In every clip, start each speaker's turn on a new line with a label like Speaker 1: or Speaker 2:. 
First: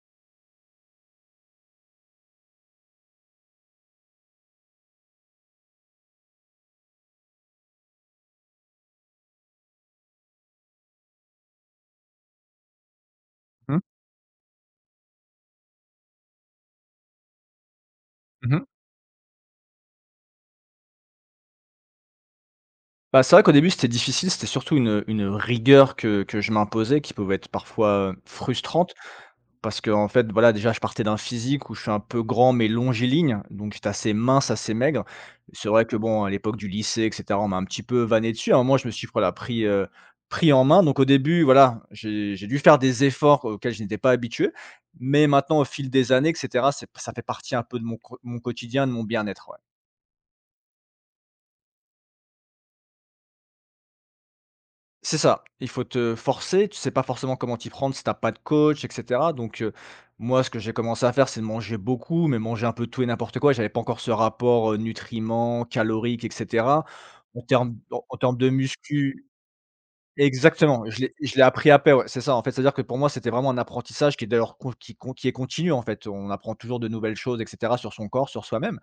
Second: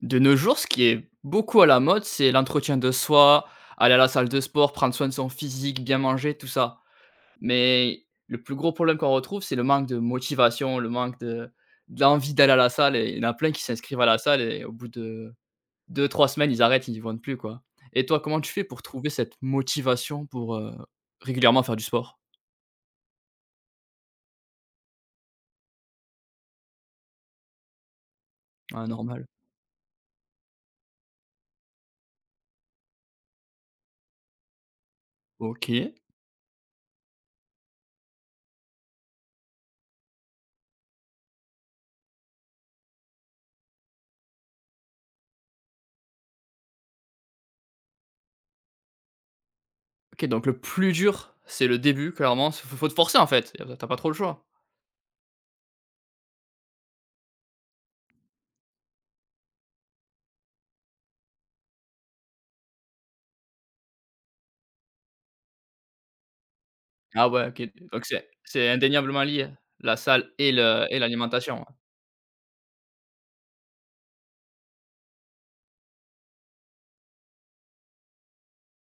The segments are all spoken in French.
Speaker 1: De nos jours, ce qui est beaucoup à la mode, c'est l'entretien de soi, aller à la salle de sport, prendre soin de son physique, bien manger, tout ça. Mais le plus gros problème qu'on retrouve, c'est le manque de motivation, le manque de l'envie d'aller à la salle et il y en a plein qui
Speaker 2: Mmh.
Speaker 1: s'inscrivent à la salle et au bout de deux, trois semaines, ils arrêtent, ils y vont plus, quoi. Et toi, comment tu fais
Speaker 2: Mmh.
Speaker 1: pour trouver cette motivation pour, régulièrement faire du sport?
Speaker 2: Bah, c'est vrai qu'au début, c'était difficile, c'était surtout une rigueur que je m'imposais qui pouvait être parfois,
Speaker 1: Ah
Speaker 2: frustrante
Speaker 1: normal.
Speaker 2: parce qu'en fait, voilà, déjà, je partais d'un physique où je suis un peu grand mais longiligne, donc j'étais assez mince, assez maigre. C'est vrai
Speaker 1: OK.
Speaker 2: que, bon, à l'époque du lycée et cetera, on m'a un petit peu vanné dessus. À un je me suis, voilà, pris en main, donc au début, voilà, j'ai dû faire des efforts auxquels je n'étais pas habitué, mais maintenant, au fil des années et cetera, c'est ça fait partie un peu de mon quotidien, de mon bien-être, ouais.
Speaker 1: OK, donc le plus dur, c'est le début clairement, faut te forcer en fait, t'as pas trop le choix.
Speaker 2: C'est ça, il faut te forcer, tu sais pas forcément comment t'y prendre si t'as pas de coach et cetera donc moi ce que j'ai commencé à faire, c'est de manger beaucoup, mais manger un peu tout et n'importe quoi. J'avais pas encore ce rapport, nutriments, caloriques et cetera.
Speaker 1: Ah
Speaker 2: En
Speaker 1: ouais, OK,
Speaker 2: termes en
Speaker 1: donc
Speaker 2: en
Speaker 1: c'est
Speaker 2: termes de
Speaker 1: c'est indéniablement
Speaker 2: muscu.
Speaker 1: lié, la salle et
Speaker 2: Exactement,
Speaker 1: le et
Speaker 2: je l'ai
Speaker 1: l'alimentation,
Speaker 2: appris
Speaker 1: ouais.
Speaker 2: après, ouais, c'est ça, en fait. C'est-à-dire que pour moi, c'était vraiment un apprentissage qui est d'ailleurs con qui est continu, en fait. On apprend toujours de nouvelles choses et cetera sur son corps, sur soi-même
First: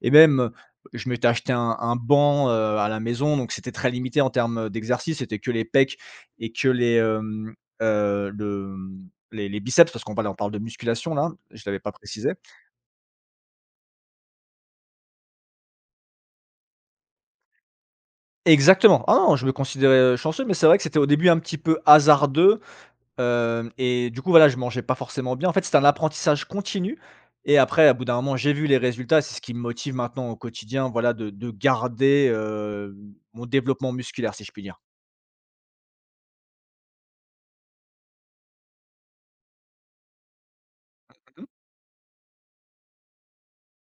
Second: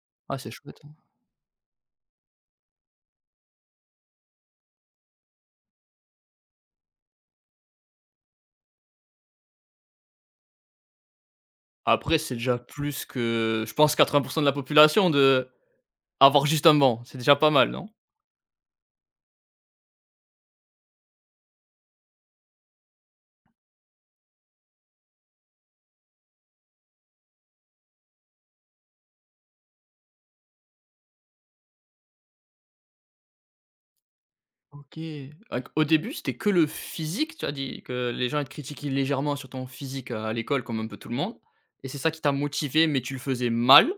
Speaker 2: et
Speaker 1: Ah,
Speaker 2: même,
Speaker 1: c'est chouette, hein.
Speaker 2: je m'étais acheté un banc, à la maison, donc c'était très limité en termes, d'exercice. C'était que les pecs et que les, hem, le, mmh, les biceps parce qu'on parle de musculation là, je l'avais pas
Speaker 1: Après,
Speaker 2: précisé.
Speaker 1: c'est déjà plus que, je pense, 80 de la population de avoir juste un banc, c'est déjà pas mal, non?
Speaker 2: Exactement. Ah non, je me considérais, chanceux, mais c'est vrai que c'était au début un petit peu hasardeux. Hem et du coup, voilà, je mangeais pas forcément bien. En fait, c'est un apprentissage continu et après, à bout d'un moment, j'ai vu les résultats. C'est ce qui me motive maintenant au quotidien, voilà, de garder, mon développement musculaire, si je puis dire.
Speaker 1: OK, donc au début, c'était que le physique, tu as dit que les gens ils te critiquaient légèrement sur ton physique, à l'école comme un peu tout le monde
Speaker 2: Mmh.
Speaker 1: et c'est ça qui t'a motivé mais tu le faisais mal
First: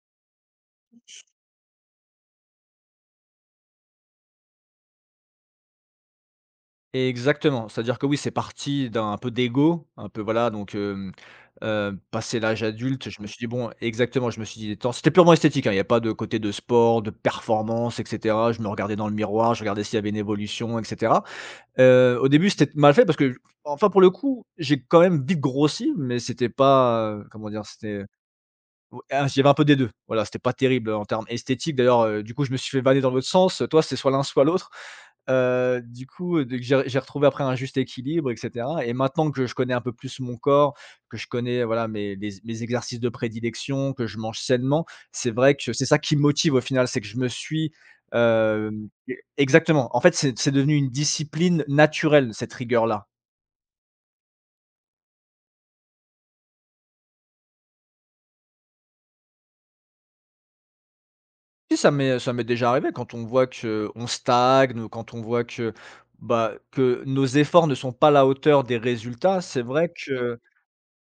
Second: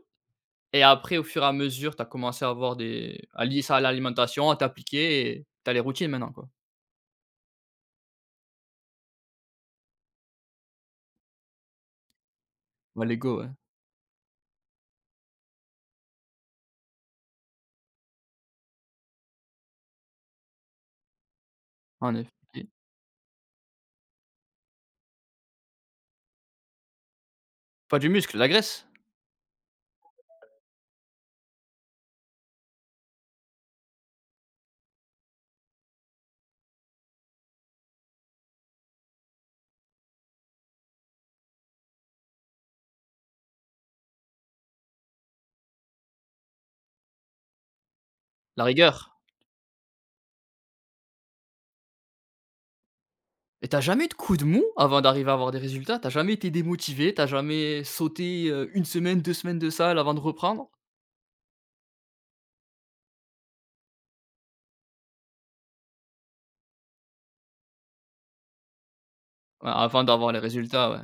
Speaker 1: et après au fur et à mesure, tu as commencé à avoir des à lier ça à l'alimentation, à t'appliquer et tu as les routines maintenant, quoi?
Speaker 2: Exactement. C'est-à-dire que oui, c'est parti d'un peu d'ego, un peu voilà, donc passé l'âge
Speaker 1: Ouais,
Speaker 2: adulte,
Speaker 1: les
Speaker 2: je me suis dit:
Speaker 1: ouais,
Speaker 2: «Bon», exactement, je me suis dit: «Tant», c'était purement esthétique, hein, il n'y a pas de côté de sport, de performance et cetera. Je me regardais dans le miroir, je regardais s'il y avait une évolution etc.
Speaker 1: en
Speaker 2: Au
Speaker 1: effet.
Speaker 2: début, c'était mal fait parce que, enfin, pour le coup, j'ai quand même vite grossi, mais c'était pas, comment dire?
Speaker 1: Pas
Speaker 2: C'était
Speaker 1: du muscle, la graisse?
Speaker 2: ou ah, j'y avais un peu des 2. Voilà, c'était pas terrible, en termes esthétiques. D'ailleurs, du coup, je me suis fait vanner dans l'autre sens: «Toi, c'est soit l'un, soit l'autre». Du coup, j'ai retrouvé après un juste équilibre et cetera, et maintenant que je connais un peu plus mon corps, que je connais, voilà, mes exercices de prédilection, que je mange sainement, c'est vrai que c'est ça qui me motive au final. C'est que je me suis,
Speaker 1: La
Speaker 2: hem, e
Speaker 1: rigueur.
Speaker 2: exactement. En fait, c'est devenu une discipline naturelle, cette rigueur-là.
Speaker 1: Et t'as jamais eu de coup de mou avant d'arriver à avoir des résultats? T'as jamais été démotivé? T'as jamais sauté, une semaine, 2 semaines de salle avant de reprendre?
Speaker 2: Si, ça m'est déjà arrivé quand on voit que on stagne, quand on voit que, bah, que nos efforts ne sont pas à la hauteur des résultats. C'est
Speaker 1: Ouais,
Speaker 2: vrai
Speaker 1: avant d'avoir
Speaker 2: que.
Speaker 1: les résultats, ouais.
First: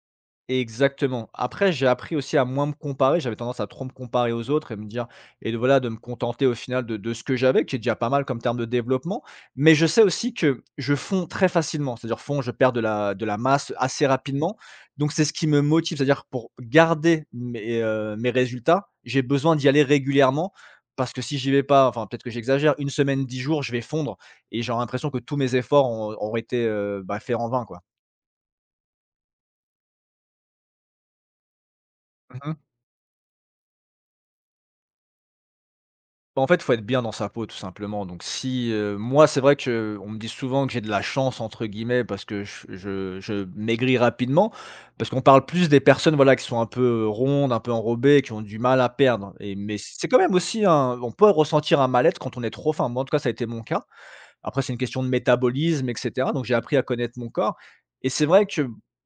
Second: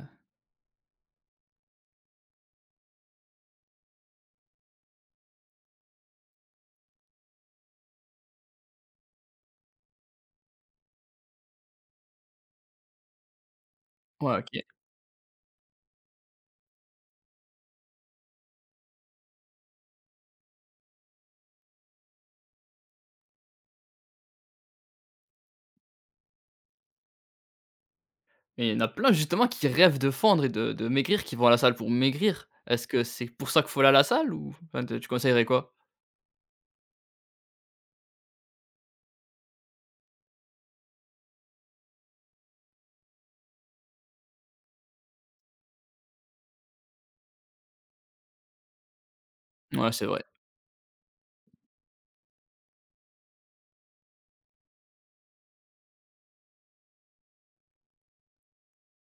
Speaker 2: Exactement. Après, j'ai appris aussi à moins me comparer. J'avais tendance à trop me comparer aux autres et me dire et de voilà, de me contenter au final de ce que j'avais, qui est déjà pas mal comme terme de développement. Mais je sais aussi que je fonds très facilement, c'est-à-dire fonds, je perds de la masse assez
Speaker 1: Ouais,
Speaker 2: rapidement.
Speaker 1: OK.
Speaker 2: Donc c'est ce qui me motive, c'est-à-dire pour garder mes, mes résultats, j'ai besoin d'y aller régulièrement parce que si j'y vais pas, enfin peut-être que j'exagère, une semaine, 10 jours, je vais fondre et j'aurai l'impression que tous mes efforts ont été, bah, faits en vain, quoi.
Speaker 1: Mais il y en a plein justement qui rêvent de fondre et de maigrir, qui vont à la salle pour maigrir. Est-ce que c'est pour ça qu'il faut aller à la salle ou enfin, tu conseillerais quoi?
Speaker 2: Bah, en fait, faut être bien dans sa peau tout simplement. Donc si, moi c'est vrai que on me dit souvent que j'ai de «la chance» entre guillemets parce que je maigris rapidement. Parce qu'on parle plus des personnes, voilà, qui sont un peu rondes, un peu enrobées, qui ont du mal à perdre et mais
Speaker 1: Ouais, c'est
Speaker 2: c'est quand
Speaker 1: vrai.
Speaker 2: même aussi un on peut ressentir un mal-être quand on est trop faim. Moi en tout cas, ça a été mon cas. Après, c'est une question de métabolisme, et cetera. Donc j'ai appris à connaître mon corps et c'est vrai que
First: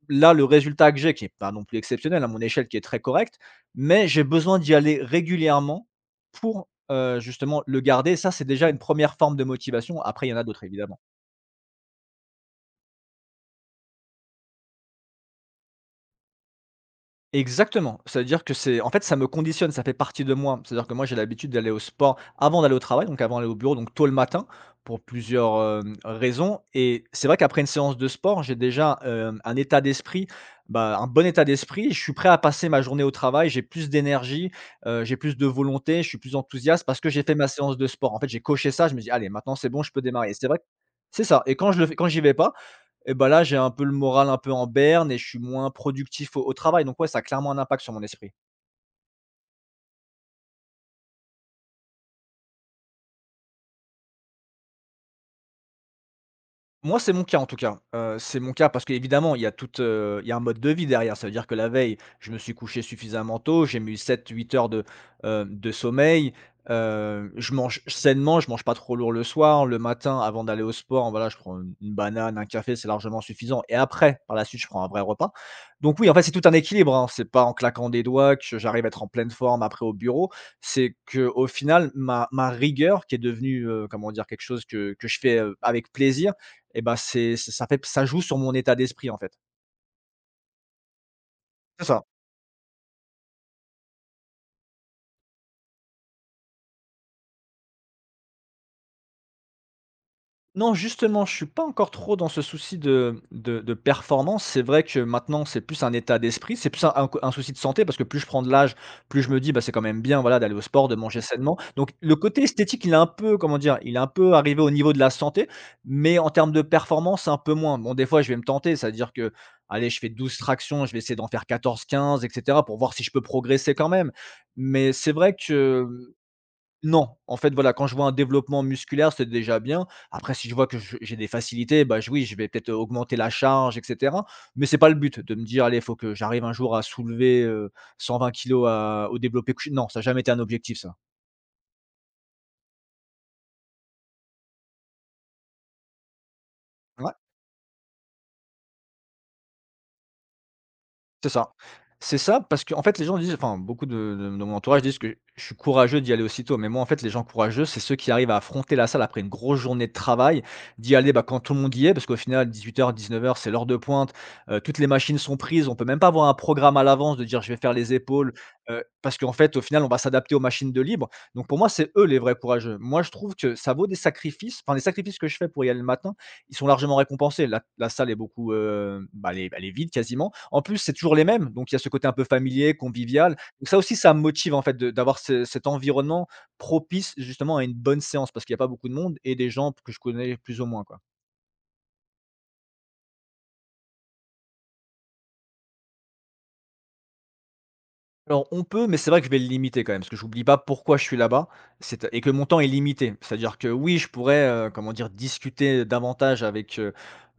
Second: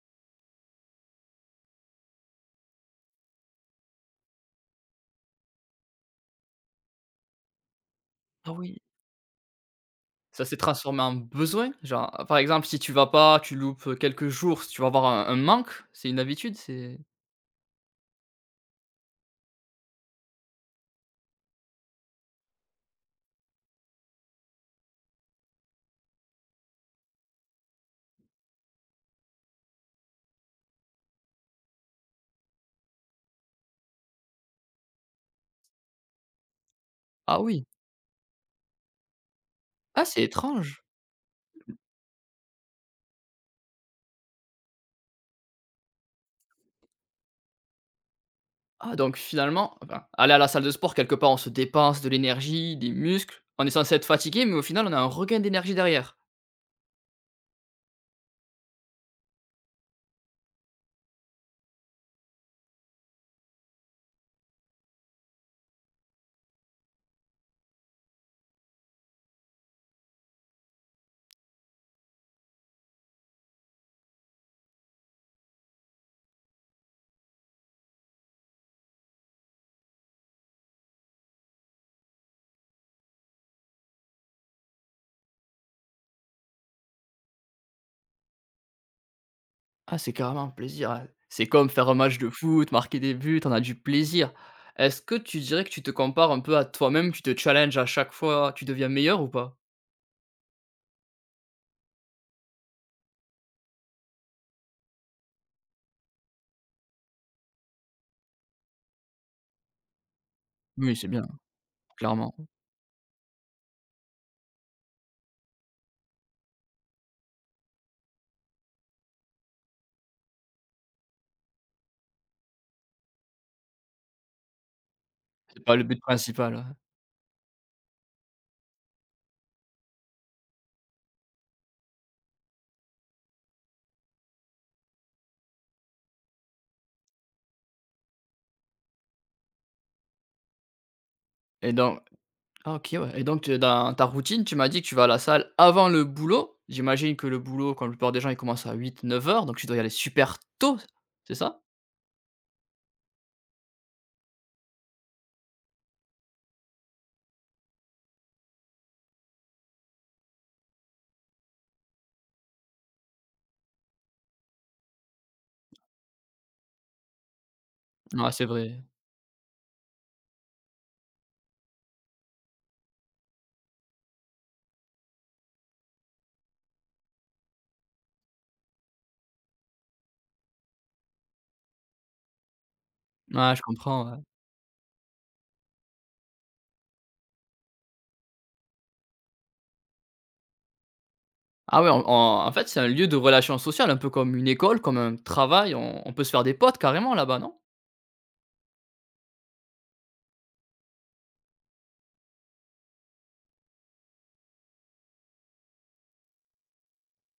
Speaker 2: là, le résultat que j'ai, qui n'est pas non plus exceptionnel à mon échelle, qui est très correct, mais j'ai besoin d'y aller régulièrement pour, justement le garder. Ça, c'est
Speaker 1: Ah
Speaker 2: déjà une
Speaker 1: oui,
Speaker 2: première forme de motivation. Après, il y en a
Speaker 1: ça s'est
Speaker 2: d'autres évidemment.
Speaker 1: transformé en besoin? Genre, par exemple, si tu vas pas, tu loupes, quelques jours, tu vas avoir un manque? C'est une habitude? C'est
Speaker 2: Exactement, c'est-à-dire que c'est en fait, ça me conditionne, ça fait partie de moi. C'est-à-dire que moi, j'ai l'habitude d'aller au sport avant d'aller au travail, donc avant d'aller au bureau, donc tôt le matin pour plusieurs raisons, et c'est vrai qu'après une séance de sport, j'ai déjà, un état d'esprit, bah, un bon état d'esprit. Je suis prêt à passer ma journée au travail, j'ai plus d'énergie, j'ai plus de volonté, je suis plus enthousiaste parce que j'ai fait
Speaker 1: Ah
Speaker 2: ma
Speaker 1: oui.
Speaker 2: séance de sport. En fait, j'ai coché ça, je me dis: «Allez, maintenant c'est bon, je peux
Speaker 1: Ah, c'est
Speaker 2: démarrer», et c'est vrai
Speaker 1: étrange.
Speaker 2: c'est ça. Et quand je le fais, quand j'y vais pas, et bah, là, j'ai un peu le moral un peu en berne et je suis moins productif au travail, donc ouais, ça a clairement un impact sur mon esprit.
Speaker 1: Ah donc finalement, enfin, aller à la salle de sport quelque part on se dépense de l'énergie, des muscles, on est censé être fatigué mais au final on a un regain d'énergie derrière.
Speaker 2: Moi, c'est mon cas en tout cas. C'est mon cas parce qu'évidemment, il y a toute, il y a un mode de vie derrière. Ça veut dire que la veille, je me suis couché suffisamment tôt, j'ai mis 7, 8 heures de sommeil. Je mange sainement, je mange pas trop lourd le soir. Le matin, avant d'aller au sport, voilà, je prends une banane, un café, c'est largement suffisant et après, par la suite, je prends un vrai repas. Donc oui, en fait, c'est tout un équilibre, hein. C'est pas en claquant des doigts que j'arrive à être en pleine forme après au bureau. C'est que, au final, ma rigueur qui est devenue, comment dire? Quelque chose que je fais, avec plaisir, et bah, c'est ç ça fait, ça joue sur mon état d'esprit, en fait.
Speaker 1: Ah c'est carrément un plaisir, ah, c'est comme
Speaker 2: C'est
Speaker 1: faire un
Speaker 2: ça.
Speaker 1: match de foot, marquer des buts, on a du plaisir. Est-ce que tu dirais que tu te compares un peu à toi-même, tu te challenges à chaque fois, tu deviens meilleur ou pas?
Speaker 2: Non, justement, je suis pas encore trop dans ce souci de de performance. C'est vrai que maintenant, c'est plus un état d'esprit, c'est plus un souci de santé parce que plus je prends de l'âge, plus je me dis: «Bah, c'est quand même bien, voilà, d'aller au sport, de
Speaker 1: Oui c'est
Speaker 2: manger
Speaker 1: bien,
Speaker 2: sainement». Donc le
Speaker 1: clairement,
Speaker 2: côté esthétique, il est un peu, comment dire? Il est un peu arrivé au niveau de la santé, mais en termes de performance, un peu moins. Bon, des fois, je vais me tenter, c'est-à-dire que, allez, je fais 12 tractions, je vais essayer d'en faire 14, 15 et cetera pour voir si je peux progresser quand même. Mais c'est vrai
Speaker 1: c'est pas le
Speaker 2: que.
Speaker 1: but principal, ouais.
Speaker 2: Non, en fait, voilà, quand je vois un développement musculaire, c'est déjà bien. Après, si je vois que je j'ai des facilités, bah, je oui, je vais peut-être augmenter la charge et cetera. Mais c'est pas le but de me dire: «Allez, il faut que j'arrive un jour à soulever, 120 kilos à au développé couché». Non, ça a jamais été un objectif ça.
Speaker 1: et donc OK, ouais, et donc tu dans ta routine, tu m'as dit que tu vas à la salle avant le boulot. J'imagine que le boulot, comme la plupart des gens, il commence à huit, neuf heures, donc tu dois y aller super tôt,
Speaker 2: C'est
Speaker 1: c'est
Speaker 2: ça.
Speaker 1: ça?
Speaker 2: C'est ça parce qu'en fait, les gens disent, enfin, beaucoup de de mon entourage disent que je suis courageux d'y aller aussitôt, mais moi, en fait, les gens courageux, c'est ceux qui arrivent à affronter la salle après une grosse journée de travail, d'y aller, bah, quand tout le monde y est, parce qu'au final dix-huit dix-neuf heures, c'est l'heure de pointe, toutes les machines sont prises, on peut même pas avoir un programme à l'avance de dire: «Je vais faire les
Speaker 1: Ouais,
Speaker 2: épaules»,
Speaker 1: c'est vrai.
Speaker 2: parce qu'en fait, au final, on va s'adapter aux machines de libre. Donc pour moi, c'est eux les vrais courageux. Moi, je trouve que ça vaut des sacrifices, enfin, les sacrifices que je fais pour y aller le matin, ils sont largement récompensés. La salle est beaucoup, bah, elle est vide quasiment. En plus, c'est toujours les mêmes, donc il y a ce côté un peu familier, convivial.
Speaker 1: Ouais, je
Speaker 2: Donc ça aussi,
Speaker 1: comprends,
Speaker 2: ça
Speaker 1: ouais.
Speaker 2: me motive en fait de d'avoir ce cet environnement propice justement à une bonne séance parce qu'il y a pas beaucoup de monde et des gens que je connais plus ou moins, quoi.
Speaker 1: Ah ouais, en fait, c'est un lieu de relations sociales un peu comme une école, comme un travail. On peut se faire des potes carrément là-bas, non?
Speaker 2: Alors on peut, mais c'est vrai que je vais le limiter quand même, parce que j'oublie pas pourquoi je suis là-bas, c'est et que mon temps est limité. C'est-à-dire que oui, je pourrais, comment dire, discuter davantage avec, heu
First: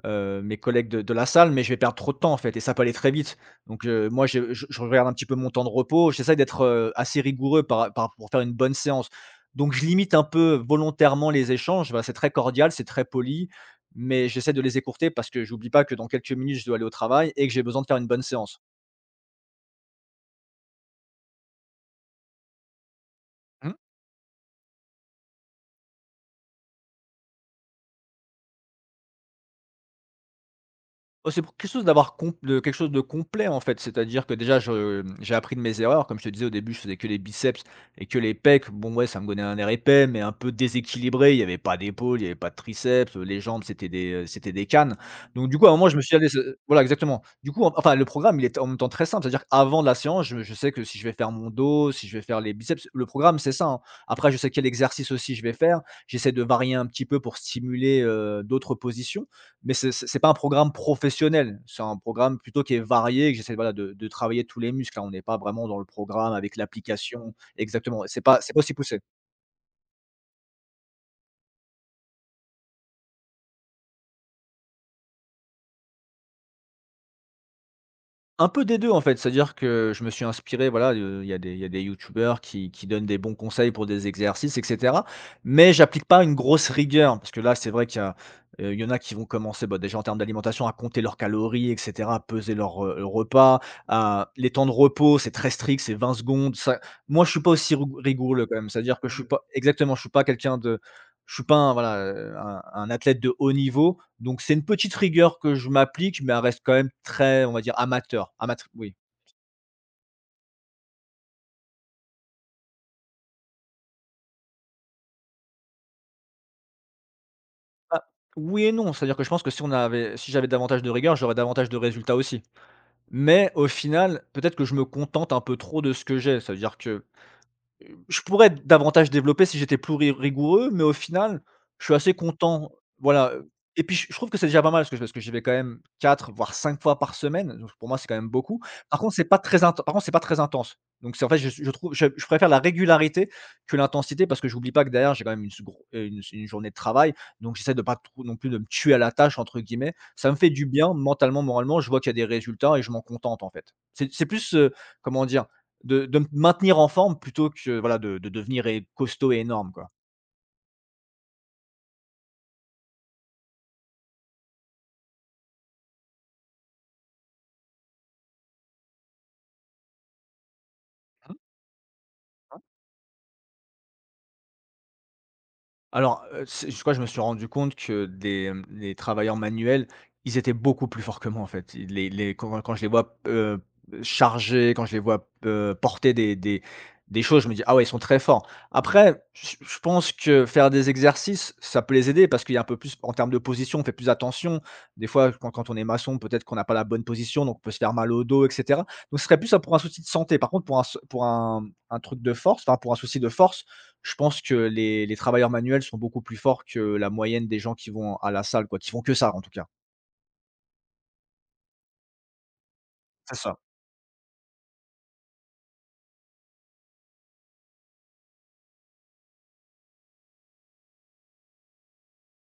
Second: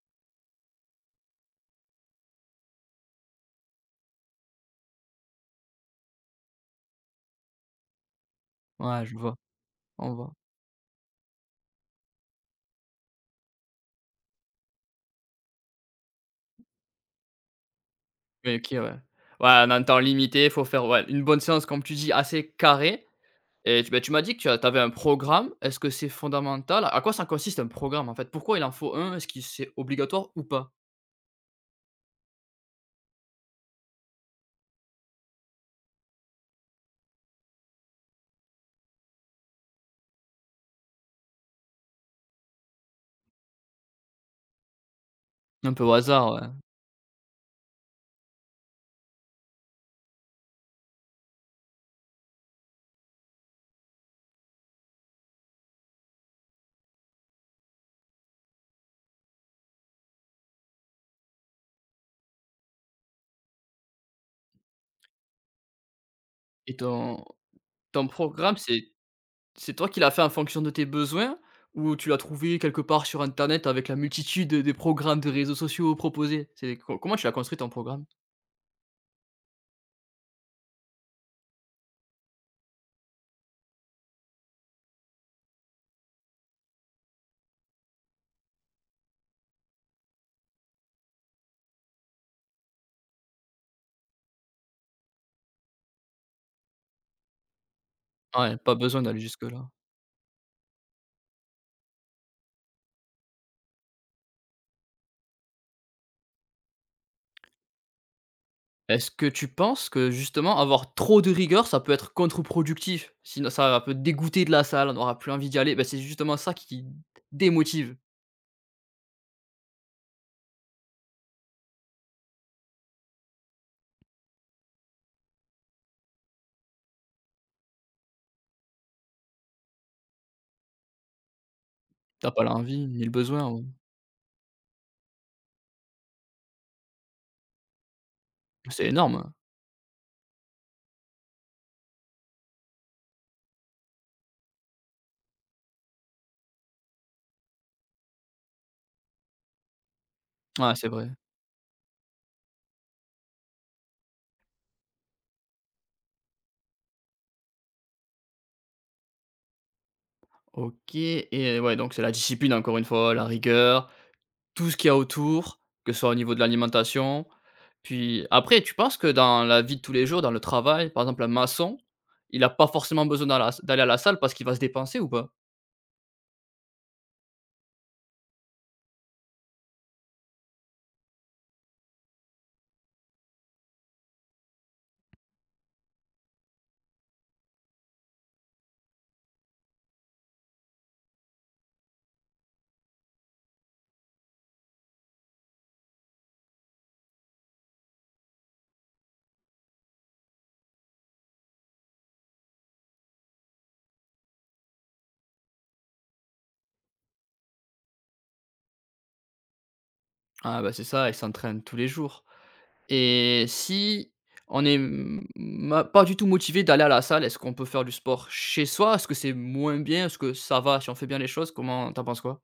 Speaker 2: heu, mes collègues de la salle, mais je vais perdre trop de temps en fait et ça peut aller très vite. Donc moi je regarde un petit peu mon temps de repos, j'essaie d'être, assez rigoureux par par pour faire une bonne
Speaker 1: Ouais,
Speaker 2: séance.
Speaker 1: je vois,
Speaker 2: Donc je limite
Speaker 1: on
Speaker 2: un
Speaker 1: voit.
Speaker 2: peu volontairement les échanges, voilà, c'est très cordial, c'est très poli, mais j'essaie de les écourter parce que j'oublie pas que dans quelques minutes, je dois aller au travail et que j'ai besoin de faire une bonne
Speaker 1: Oui,
Speaker 2: séance.
Speaker 1: OK, ouais. Ouais, on a un temps limité, il faut faire, ouais, une bonne séance, comme tu dis, assez carrée et tu bah, tu m'as dit que tu as tu avais un programme. Est-ce que c'est fondamental? À quoi ça consiste un programme, en fait? Pourquoi il en faut un? Est-ce que c'est obligatoire ou pas?
Speaker 2: Oh, c'est pour quelque chose d'avoir com de quelque chose de complet, en fait. C'est-à-dire que déjà je j'ai appris de mes erreurs. Comme je te disais au début, je faisais que les biceps et que les pecs. Bon, ouais, ça me donnait un air épais, mais un peu déséquilibré. Il y avait pas d'épaules, il y avait pas de triceps, les jambes, c'était des cannes. Donc du coup, à un
Speaker 1: Un peu
Speaker 2: moment,
Speaker 1: au
Speaker 2: je me suis allé
Speaker 1: hasard, ouais.
Speaker 2: voilà, exactement. Du coup, le programme, il est en même temps très simple. C'est-à-dire qu'avant la séance, je sais que si je vais faire mon dos, si je vais faire les biceps, le programme, c'est ça, hein. Après, je sais quel exercice aussi je vais faire. J'essaie de varier un petit peu pour stimuler, d'autres positions, mais c'est pas un programme professionnel. C'est un programme plutôt qui est varié et que j'essaie, voilà, de travailler tous les muscles, hein. On n'est pas vraiment dans le programme avec
Speaker 1: Et ton
Speaker 2: l'application exactement,
Speaker 1: ton
Speaker 2: c'est pas c'est
Speaker 1: programme,
Speaker 2: pas aussi
Speaker 1: c'est
Speaker 2: poussé.
Speaker 1: C'est toi qui l'as fait en fonction de tes besoins ou tu l'as trouvé quelque part sur internet avec la multitude des programmes de réseaux sociaux proposés? C'est co Comment tu l'as construit ton programme?
Speaker 2: Un peu des 2 en fait, c'est-à-dire que je me suis inspiré, voilà, il y a des youtubeurs qui donnent des bons conseils pour des exercices et cetera, mais j'applique pas une grosse rigueur parce que là, c'est vrai qu'il y a, il y en a qui vont commencer, bah, déjà en termes d'alimentation à compter leurs calories et cetera, à peser leur, repas, à les temps de repos, c'est très strict, c'est 20 secondes, ça moi je suis pas aussi rigoureux quand
Speaker 1: Ouais,
Speaker 2: même,
Speaker 1: pas
Speaker 2: c'est-à-dire
Speaker 1: besoin
Speaker 2: que je
Speaker 1: d'aller
Speaker 2: suis pas
Speaker 1: jusque-là.
Speaker 2: exactement, je suis pas quelqu'un de je suis pas un voilà, un athlète de haut niveau. Donc c'est une petite rigueur que je m'applique, mais elle reste quand même très, on va dire, amateur, amateur. Oui.
Speaker 1: Est-ce que tu penses que justement avoir trop de rigueur, ça peut être contre-productif? Sinon ça peut dégoûter de la salle, on n'aura plus envie d'y aller. Ben c'est justement ça qui démotive.
Speaker 2: Bah, oui et non, c'est-à-dire que je pense que si on avait si j'avais davantage de rigueur, j'aurais davantage de résultats aussi. Mais au final, peut-être que je me contente un peu trop de ce que j'ai. Ça veut dire que je pourrais davantage développer si j'étais plus ri rigoureux, mais au final, je suis assez
Speaker 1: T'as pas
Speaker 2: content.
Speaker 1: l'envie ni le
Speaker 2: Voilà,
Speaker 1: besoin, ouais.
Speaker 2: et puis, je trouve que c'est déjà pas mal parce que j'y vais quand même 4, voire 5 fois par semaine, donc pour moi, c'est quand même beaucoup.
Speaker 1: C'est énorme, hein.
Speaker 2: Par contre, c'est pas très intense, donc c'est en fait, je trouve je préfère la régularité que l'intensité parce que j'oublie pas que derrière, j'ai quand même une s gro une journée de travail, donc j'essaie de pas trop non plus de me «tuer à la tâche» entre guillemets. Ça me fait du
Speaker 1: Ouais, c'est
Speaker 2: bien
Speaker 1: vrai.
Speaker 2: mentalement, moralement, je vois qu'il y a des résultats et je m'en contente, en fait. C'est plus, comment dire? De me maintenir en forme plutôt que voilà de devenir é costaud et énorme, quoi.
Speaker 1: OK et ouais, donc c'est la discipline encore une fois, la rigueur, tout ce qu'il y a autour, que ce soit au niveau de l'alimentation. Puis après, tu penses que dans la vie de tous les jours, dans le travail, par exemple, un
Speaker 2: Mmh.
Speaker 1: maçon, il a pas forcément besoin dans la d'aller à la salle parce qu'il va se dépenser ou pas?
Speaker 2: Alors, c'est je crois que je me suis rendu compte les travailleurs manuels, ils étaient beaucoup plus forts que moi, en fait. Ils les quand quand je les vois, charger, quand je les vois, porter des choses, je me dis: «Ah ouais, ils sont très forts». Après, je pense que faire des exercices, ça peut les aider parce qu'il y a un peu plus en termes de position, on fait plus attention. Des fois, quand on est maçon, peut-être qu'on n'a pas la bonne position, donc on peut se faire mal au dos et cetera. Donc ce serait plus, pour un souci de santé. Par contre, pour un truc de force, enfin, pour un souci de force, je pense que les travailleurs manuels sont beaucoup plus forts que la moyenne des gens qui vont à la salle quoi, qui font que ça en tout cas.
Speaker 1: Ah bah, c'est ça, il s'entraîne tous les jours
Speaker 2: C'est
Speaker 1: et
Speaker 2: ça.
Speaker 1: si on est pas du tout motivé d'aller à la salle, est-ce qu'on peut faire du sport chez soi? Est-ce que c'est moins bien? Est-ce que ça va si on fait bien les choses? Comment t'en penses quoi?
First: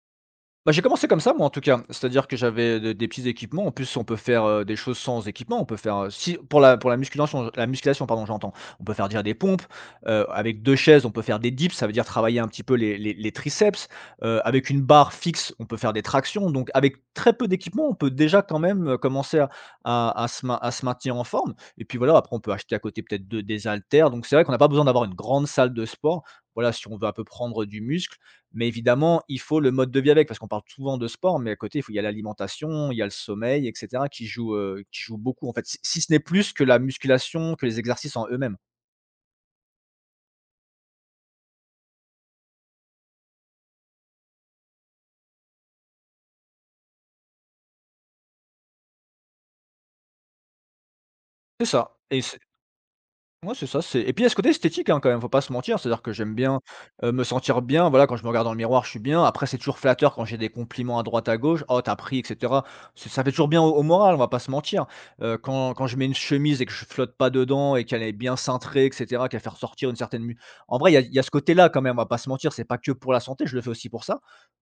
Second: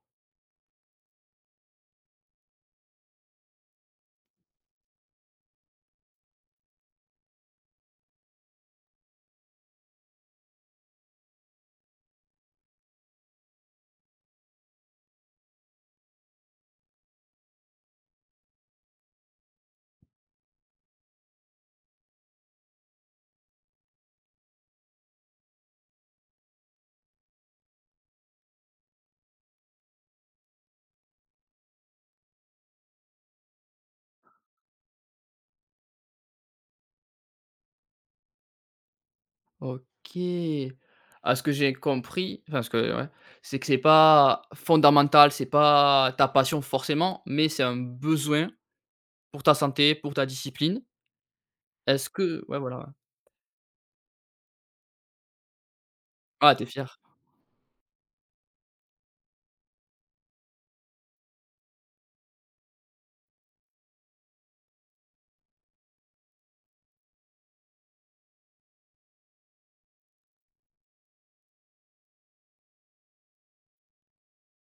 Speaker 2: Bah, j'ai commencé comme ça moi en tout cas, c'est-à-dire que j'avais de des petits équipements. En plus, on peut faire, des choses sans équipement. On peut faire, si pour la pour la musculation pardon, j'entends. On peut faire déjà des pompes, avec 2 chaises, on peut faire des dips, ça veut dire travailler un petit peu les triceps. Avec une barre fixe, on peut faire des tractions. Donc avec très peu d'équipement, on peut déjà quand même, commencer à se maintenir en forme et puis voilà, après on peut acheter à côté peut-être de des haltères. Donc c'est vrai qu'on n'a pas besoin d'avoir une grande salle de sport. Voilà, si on veut un peu prendre du muscle. Mais évidemment, il faut le mode de vie avec, parce qu'on parle souvent de sport, mais à côté, il y a l'alimentation, il y a le sommeil et cetera qui joue beaucoup en fait, si ce n'est plus que la musculation, que les exercices en eux-mêmes.
Speaker 1: OK. À ce que j'ai compris, enfin ce que ouais, c'est que c'est pas fondamental, c'est pas ta passion forcément, mais c'est un besoin pour ta santé, pour ta discipline.
Speaker 2: C'est ça
Speaker 1: Est-ce
Speaker 2: et
Speaker 1: que ouais, voilà, ouais.
Speaker 2: ouais, c'est ça, c'est et puis il y a ce côté esthétique, hein, quand même, faut pas se mentir. C'est-à-dire que j'aime
Speaker 1: Ah,
Speaker 2: bien,
Speaker 1: t'es fier.
Speaker 2: me sentir bien, voilà, quand je me regarde dans le miroir, je suis bien. Après, c'est toujours flatteur quand j'ai des compliments à droite, à gauche: «Oh, t'as pris» et cetera. C'est ça fait toujours bien au moral, on va pas se mentir. Quand je mets une chemise et que je flotte pas dedans et qu'elle est bien cintrée et cetera, qu'elle fait ressortir une certaine mu en vrai, il y a ce côté-là quand même, on va pas se mentir, c'est pas que pour la santé, je le fais aussi pour ça.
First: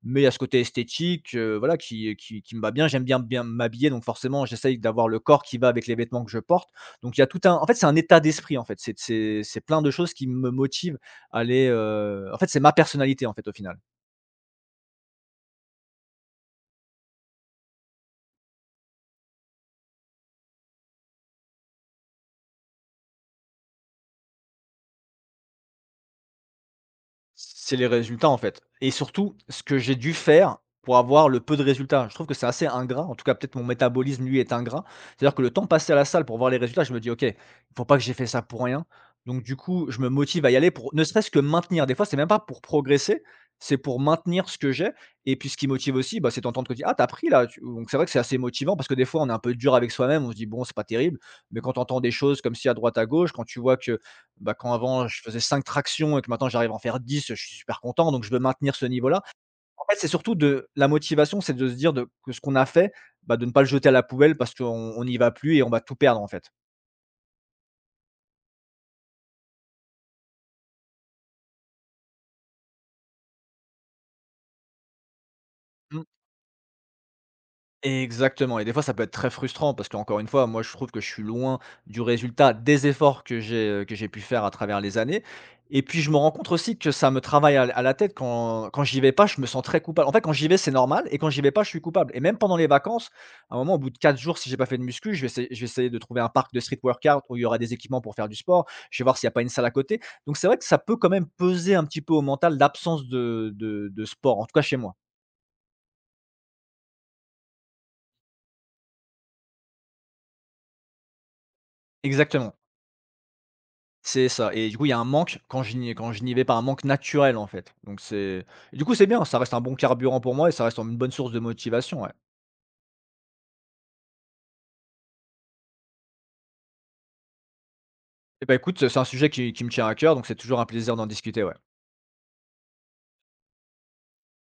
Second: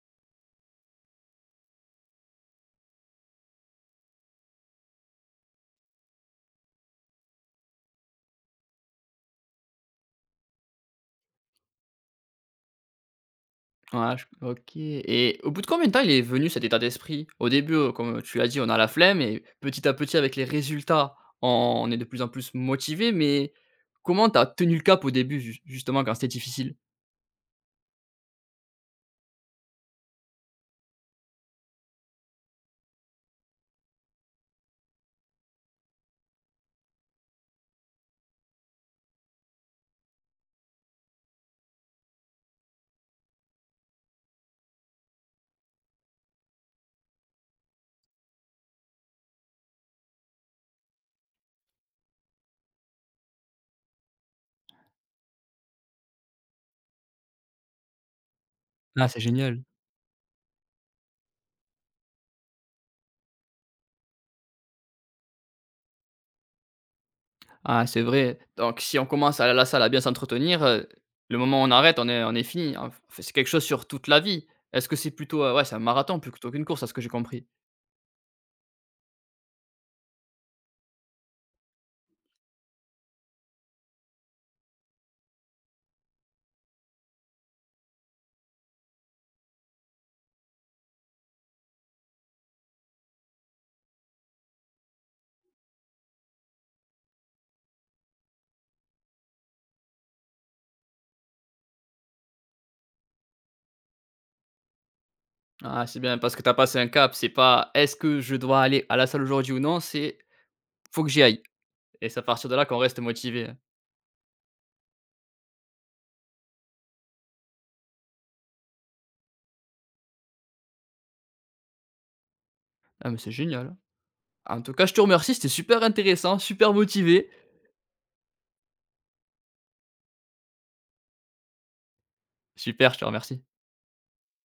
Speaker 2: Mais il y a ce côté esthétique, voilà, qui me va bien. J'aime bien m'habiller, donc forcément, j'essaye d'avoir le corps qui va avec les vêtements que je porte. Donc il y a tout un en fait, c'est un état d'esprit, en fait. C'est plein de choses qui me motivent à aller, en fait, c'est ma personnalité, en fait, au final.
Speaker 1: Ouais, je OK et au bout de combien de temps il est venu cet état d'esprit? Au début, comme tu l'as dit, on a la flemme et petit à petit avec les résultats, on est de plus en plus motivé. Mais comment t'as tenu le cap au début ju justement quand c'était difficile?
Speaker 2: C'est les résultats, en fait et surtout, ce que j'ai dû faire pour avoir le peu de résultats. Je trouve que c'est assez ingrat, en tout cas, peut-être mon métabolisme, lui, est ingrat. C'est-à-dire que le temps passé à la salle pour voir les résultats, je me dis: «OK, il ne faut pas que j'ai fait ça pour rien». Donc du coup, je me motive à y aller pour ne serait-ce que maintenir. Des fois, c'est même pas pour progresser, c'est pour maintenir ce que j'ai et puis ce qui motive aussi, bah, c'est d'entendre que tu dis: «Ah, t'as pris là?» tu donc c'est vrai que c'est assez motivant parce que des fois, on est un peu dur avec soi-même, on se dit: «Bon, c'est pas terrible», mais quand tu entends des choses comme si à droite, à gauche, quand tu vois que bah, quand avant je faisais 5 tractions et que maintenant j'arrive à en faire 10, je suis super content, donc je veux maintenir ce
Speaker 1: Ah, c'est
Speaker 2: niveau-là.
Speaker 1: génial.
Speaker 2: En fait, c'est surtout de la motivation, c'est de se dire de que ce qu'on a fait, bah, de ne pas le jeter à la poubelle parce qu'on on n'y va plus et on va tout perdre, en fait.
Speaker 1: Ah, c'est vrai. Donc si on commence à aller à la salle à bien s'entretenir, le moment où on arrête, on est fini. En c'est quelque chose sur toute la vie. Est-ce que c'est plutôt, ouais, c'est un marathon plutôt qu'une course à ce que j'ai compris?
Speaker 2: Exactement et des fois ça peut être très frustrant parce qu'encore une fois, moi je trouve que je suis loin du résultat des efforts que j'ai pu faire à travers les années et puis je me rends compte aussi que ça me travaille à la tête quand j'y vais pas, je me sens très coupable. En fait, quand j'y vais, c'est normal et quand j'y vais pas, je suis coupable et même pendant les vacances, à un moment, au bout de 4 jours, si j'ai pas fait de muscu, je vais essayer de trouver un parc de street workout où il y aura des équipements pour faire du sport. Je vais voir s'il y a pas une salle à côté. Donc c'est vrai que ça peut quand même peser un petit peu au mental l'absence de sport, en tout cas chez moi.
Speaker 1: Ah, c'est bien parce que t'as passé un cap, c'est pas: «Est-ce que je dois aller à la salle aujourd'hui ou non?», c'est: «Faut que j'y aille», et c'est à partir
Speaker 2: Exactement.
Speaker 1: de là qu'on reste motivé.
Speaker 2: C'est ça et du coup, il y a un manque quand je n'y vais pas, un manque naturel, en fait. Donc c'est et du coup, c'est bien, ça reste un bon carburant pour moi et ça reste une bonne source de motivation, ouais.
Speaker 1: Ah mais c'est génial. En tout cas, je te remercie, c'était super intéressant, super motivé.
Speaker 2: Et bah, écoute, c'est un sujet qui me tient à cœur, donc c'est toujours un plaisir d'en discuter, ouais.
Speaker 1: Super, je te remercie.